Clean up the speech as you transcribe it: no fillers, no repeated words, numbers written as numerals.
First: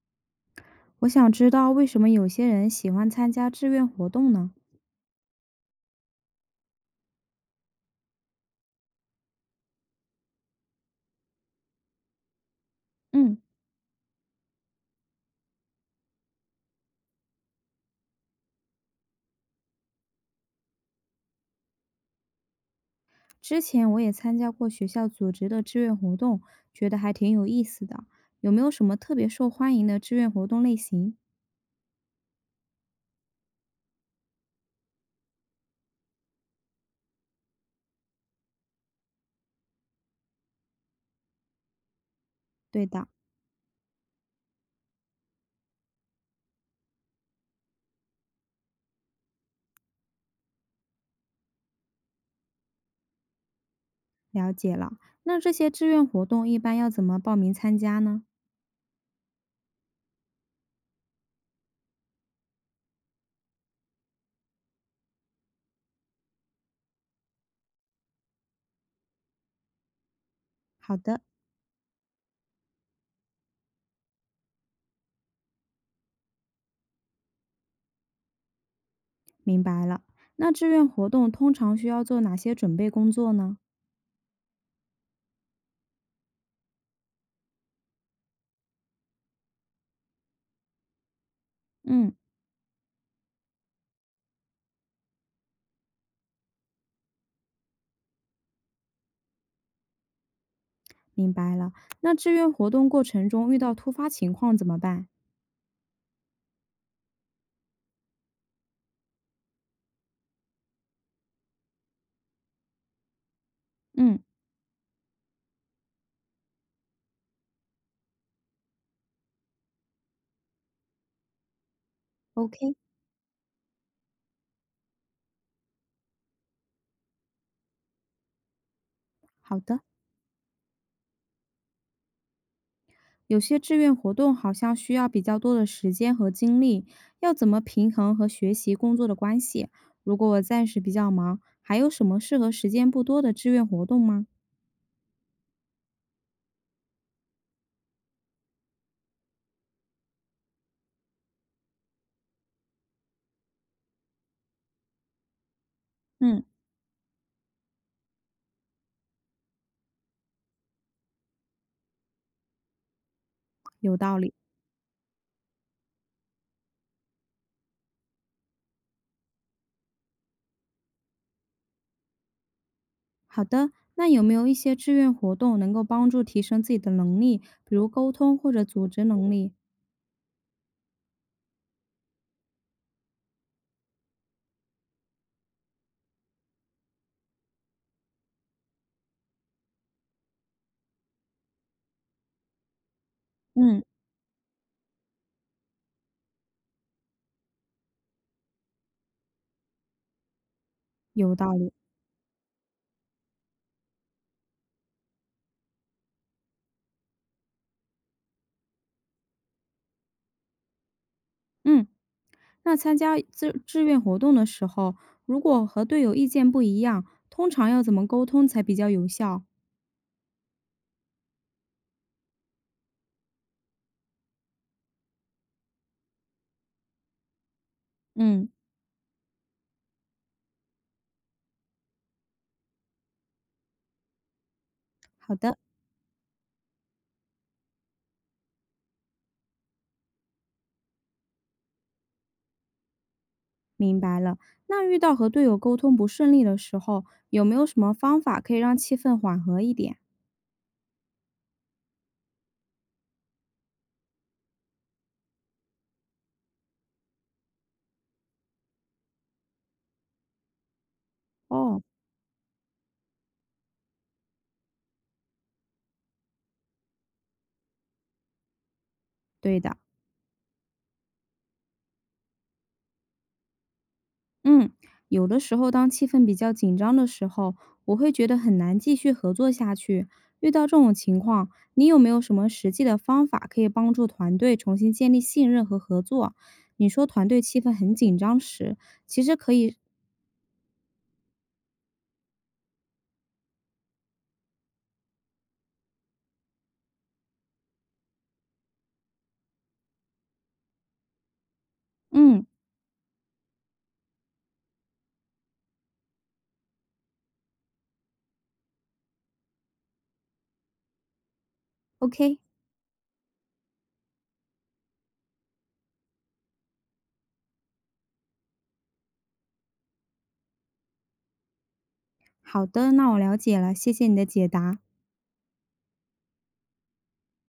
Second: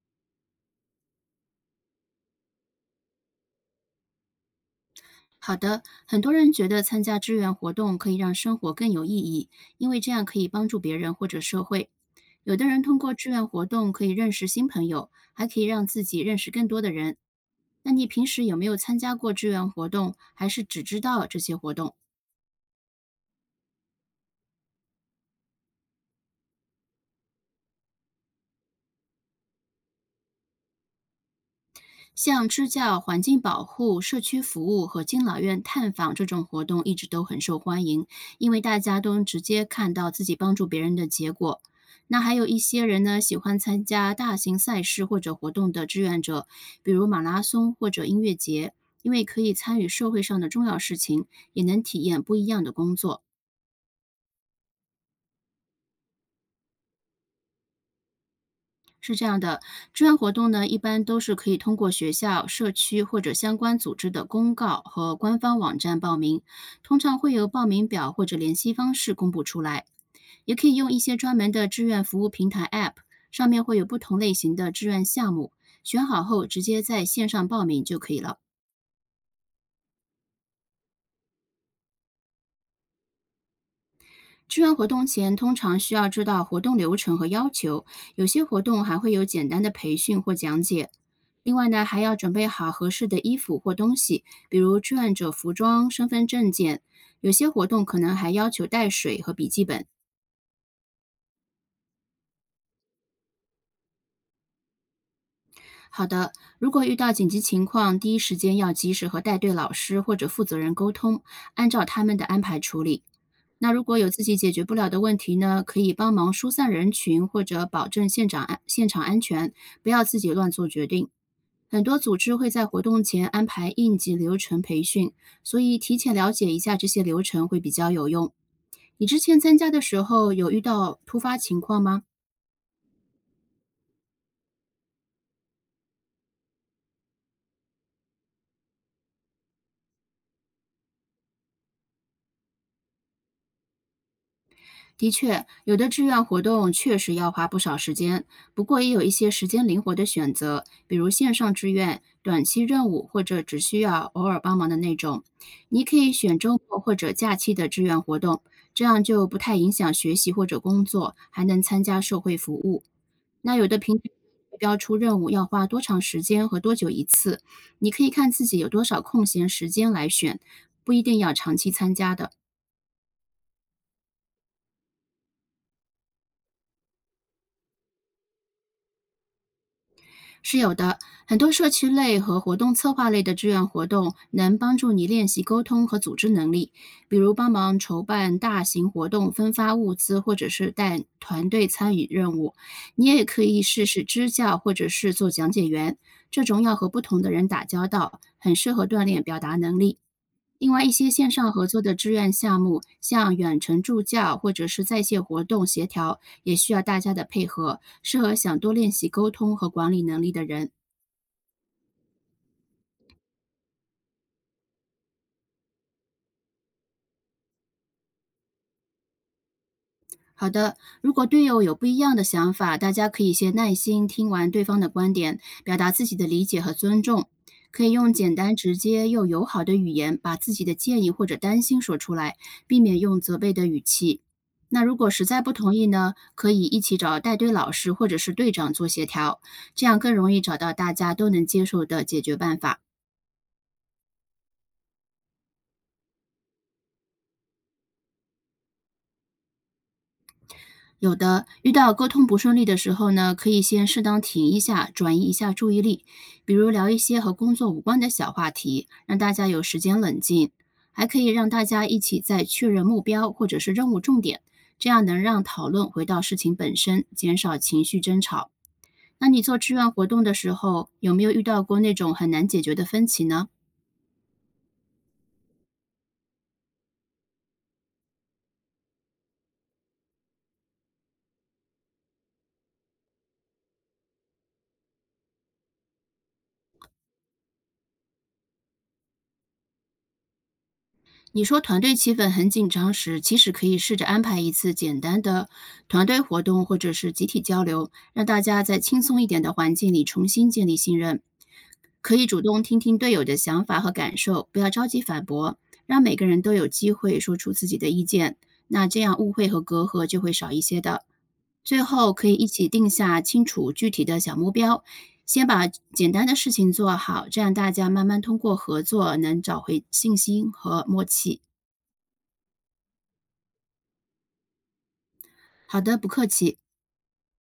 我想知道为什么有些人喜欢参加志愿活动呢？好的，很多人觉得参加志愿活动可以让生活更有意义，因为这样可以帮助别人或者社会。有的人通过志嗯，愿活动可以认识新朋友，还可以让自己认识更多的人。那你平时有没有参加过志愿活动，还是只知道这些活动？之前我也参加过学校组织的志愿活动，觉得还挺有意思的。有没有什么特别受欢迎的志愿活动类型？像支教、环境保护、社区服务和敬老院探访这种活动一直都很受欢迎，因为大家都能直接看到自己帮助别人的结果。那还有一些对人的，呢，喜欢参加大型赛事或者活动的志愿者，比如马拉松或者音乐节，因为可以参与社会上的重要事情，也能体验不一样的工作。了解了。那这些志愿活动一般要怎么报名参加呢？是这样的，志愿活动呢，一般都是可以通过学校、社区或者相关组织的公告和官方网站报名，通常会有报名表或者联系方式公布出来。也可以用一好些的，专门的志愿服务平台 App，上面会有不同类型的志愿项目，选好后直接在线上报名就可以了。明白了。那志愿活动通常需要做哪些准备工作呢？志愿活动前通常需要知道活动流程和要求，有些活动还会有简单的培训或讲解。另外呢，还嗯，要准备好合适的衣服或东西，比如志愿者服装、身份证件。有些活动可能还要求带水和笔记本。明白了。那志愿活动过程中遇到突发情况怎么办？好的，如果遇到紧急情况，第一时间要及时和带队老师或者负责人沟通，按照他们的安排处理。那如果有嗯自己解决不了的问题呢，可以帮忙疏散人群或者保证现场安全，不要自己乱做决定。很多组织会在，OK，活动前安排应急流程培训，所以提前了解一下这些流程会比较有用。你之前参好加的的。时候有遇到突发情况吗？有些志愿活动好像需要比较多的时间和精力，要怎么平衡和学习工作的关系？如果我暂时比较忙，还有什么适合时间不多的志愿活动吗？的确，有的志愿活动确实要花不少时间，不过也有一些时间灵活的选择，比如线上志愿、短期任务或者只需要偶尔帮忙的那种。你可以选嗯，周末或者假期的志愿活动，这样就不太影响学习或者工作，还能参加社会服务。那有的平有台道理。会标出任务要花多长时间和多久一次，你可以看自己有多少空闲时间来选，不一定要长期参加的。好的，那有没有一些志愿活动能够帮助提升自己的能力，比如沟通或者组织能力？是有的，很多社区类和活动策划类的志愿活动能帮助你练习沟通和组织能力，比如帮忙筹办大型活动、分发物资，或者是带团队参与任务。你也可以嗯，试试支教，或者是做讲解员，这种要和不同的人打交道，很适合锻炼表达能力。另外，一些线有上道合理。作的志愿项目，像远程助教或者是在线活动协调，也需要大家的配合，适合想多练习沟通和管理能力的人。嗯，那参加志愿活动的时候，如果和队友意见不一样，通常要怎么沟通才比较有效？好的，如果队友有不一样的想法，大家可以先耐心听完对方的观点，表达自己的理解和尊重。可以用简嗯，单、直接又友好的语言把自己的建议或者担心说出来，避免用责备的语气。那如果实好在不的。同意呢，可以一起找带队老师或者是队长做协调，这样更容易找到大家都能接受的解决办法。明白了。那遇到和队友沟通不顺利的时候，有没有什么方法可以让气氛缓和一点？有的，遇到沟通不顺利的时候呢，可以先适当停一下，转移一下注意力，比如聊一些和工作无关的小话题，让大家有时间冷静。还可以让大哦，家一起再确认目标或者是任务重点，这样能让讨论回到事情本身，减少情绪争吵。那你做对志的，愿活动的时候，有没有遇到过那种很难解决的分歧呢？嗯，有的时候当气氛比较紧张的时候，我会觉得很难继续合作下去。遇到这种情况，你有没有什么实际的方法可以帮助团队重新建立信任和合作？你说团队气氛很紧张时，其实可以，你说团队气氛很紧张时，其实可以试着安排一次简单的团队活动或者是集体交流，让大家在轻松一点的环境里重新建立信任。可以主嗯动听听队友的想法和感受，不要着急反驳，让每个人都有机会说出自己的意见。那这样误会和隔阂就会少一些的。最后可以，OK，一起定下清楚具体的小目标，先把简单的事情做好，这样大家慢慢通过合作能找回信心和默契。好的，那我了解了，谢谢你的解答。好的，不客气。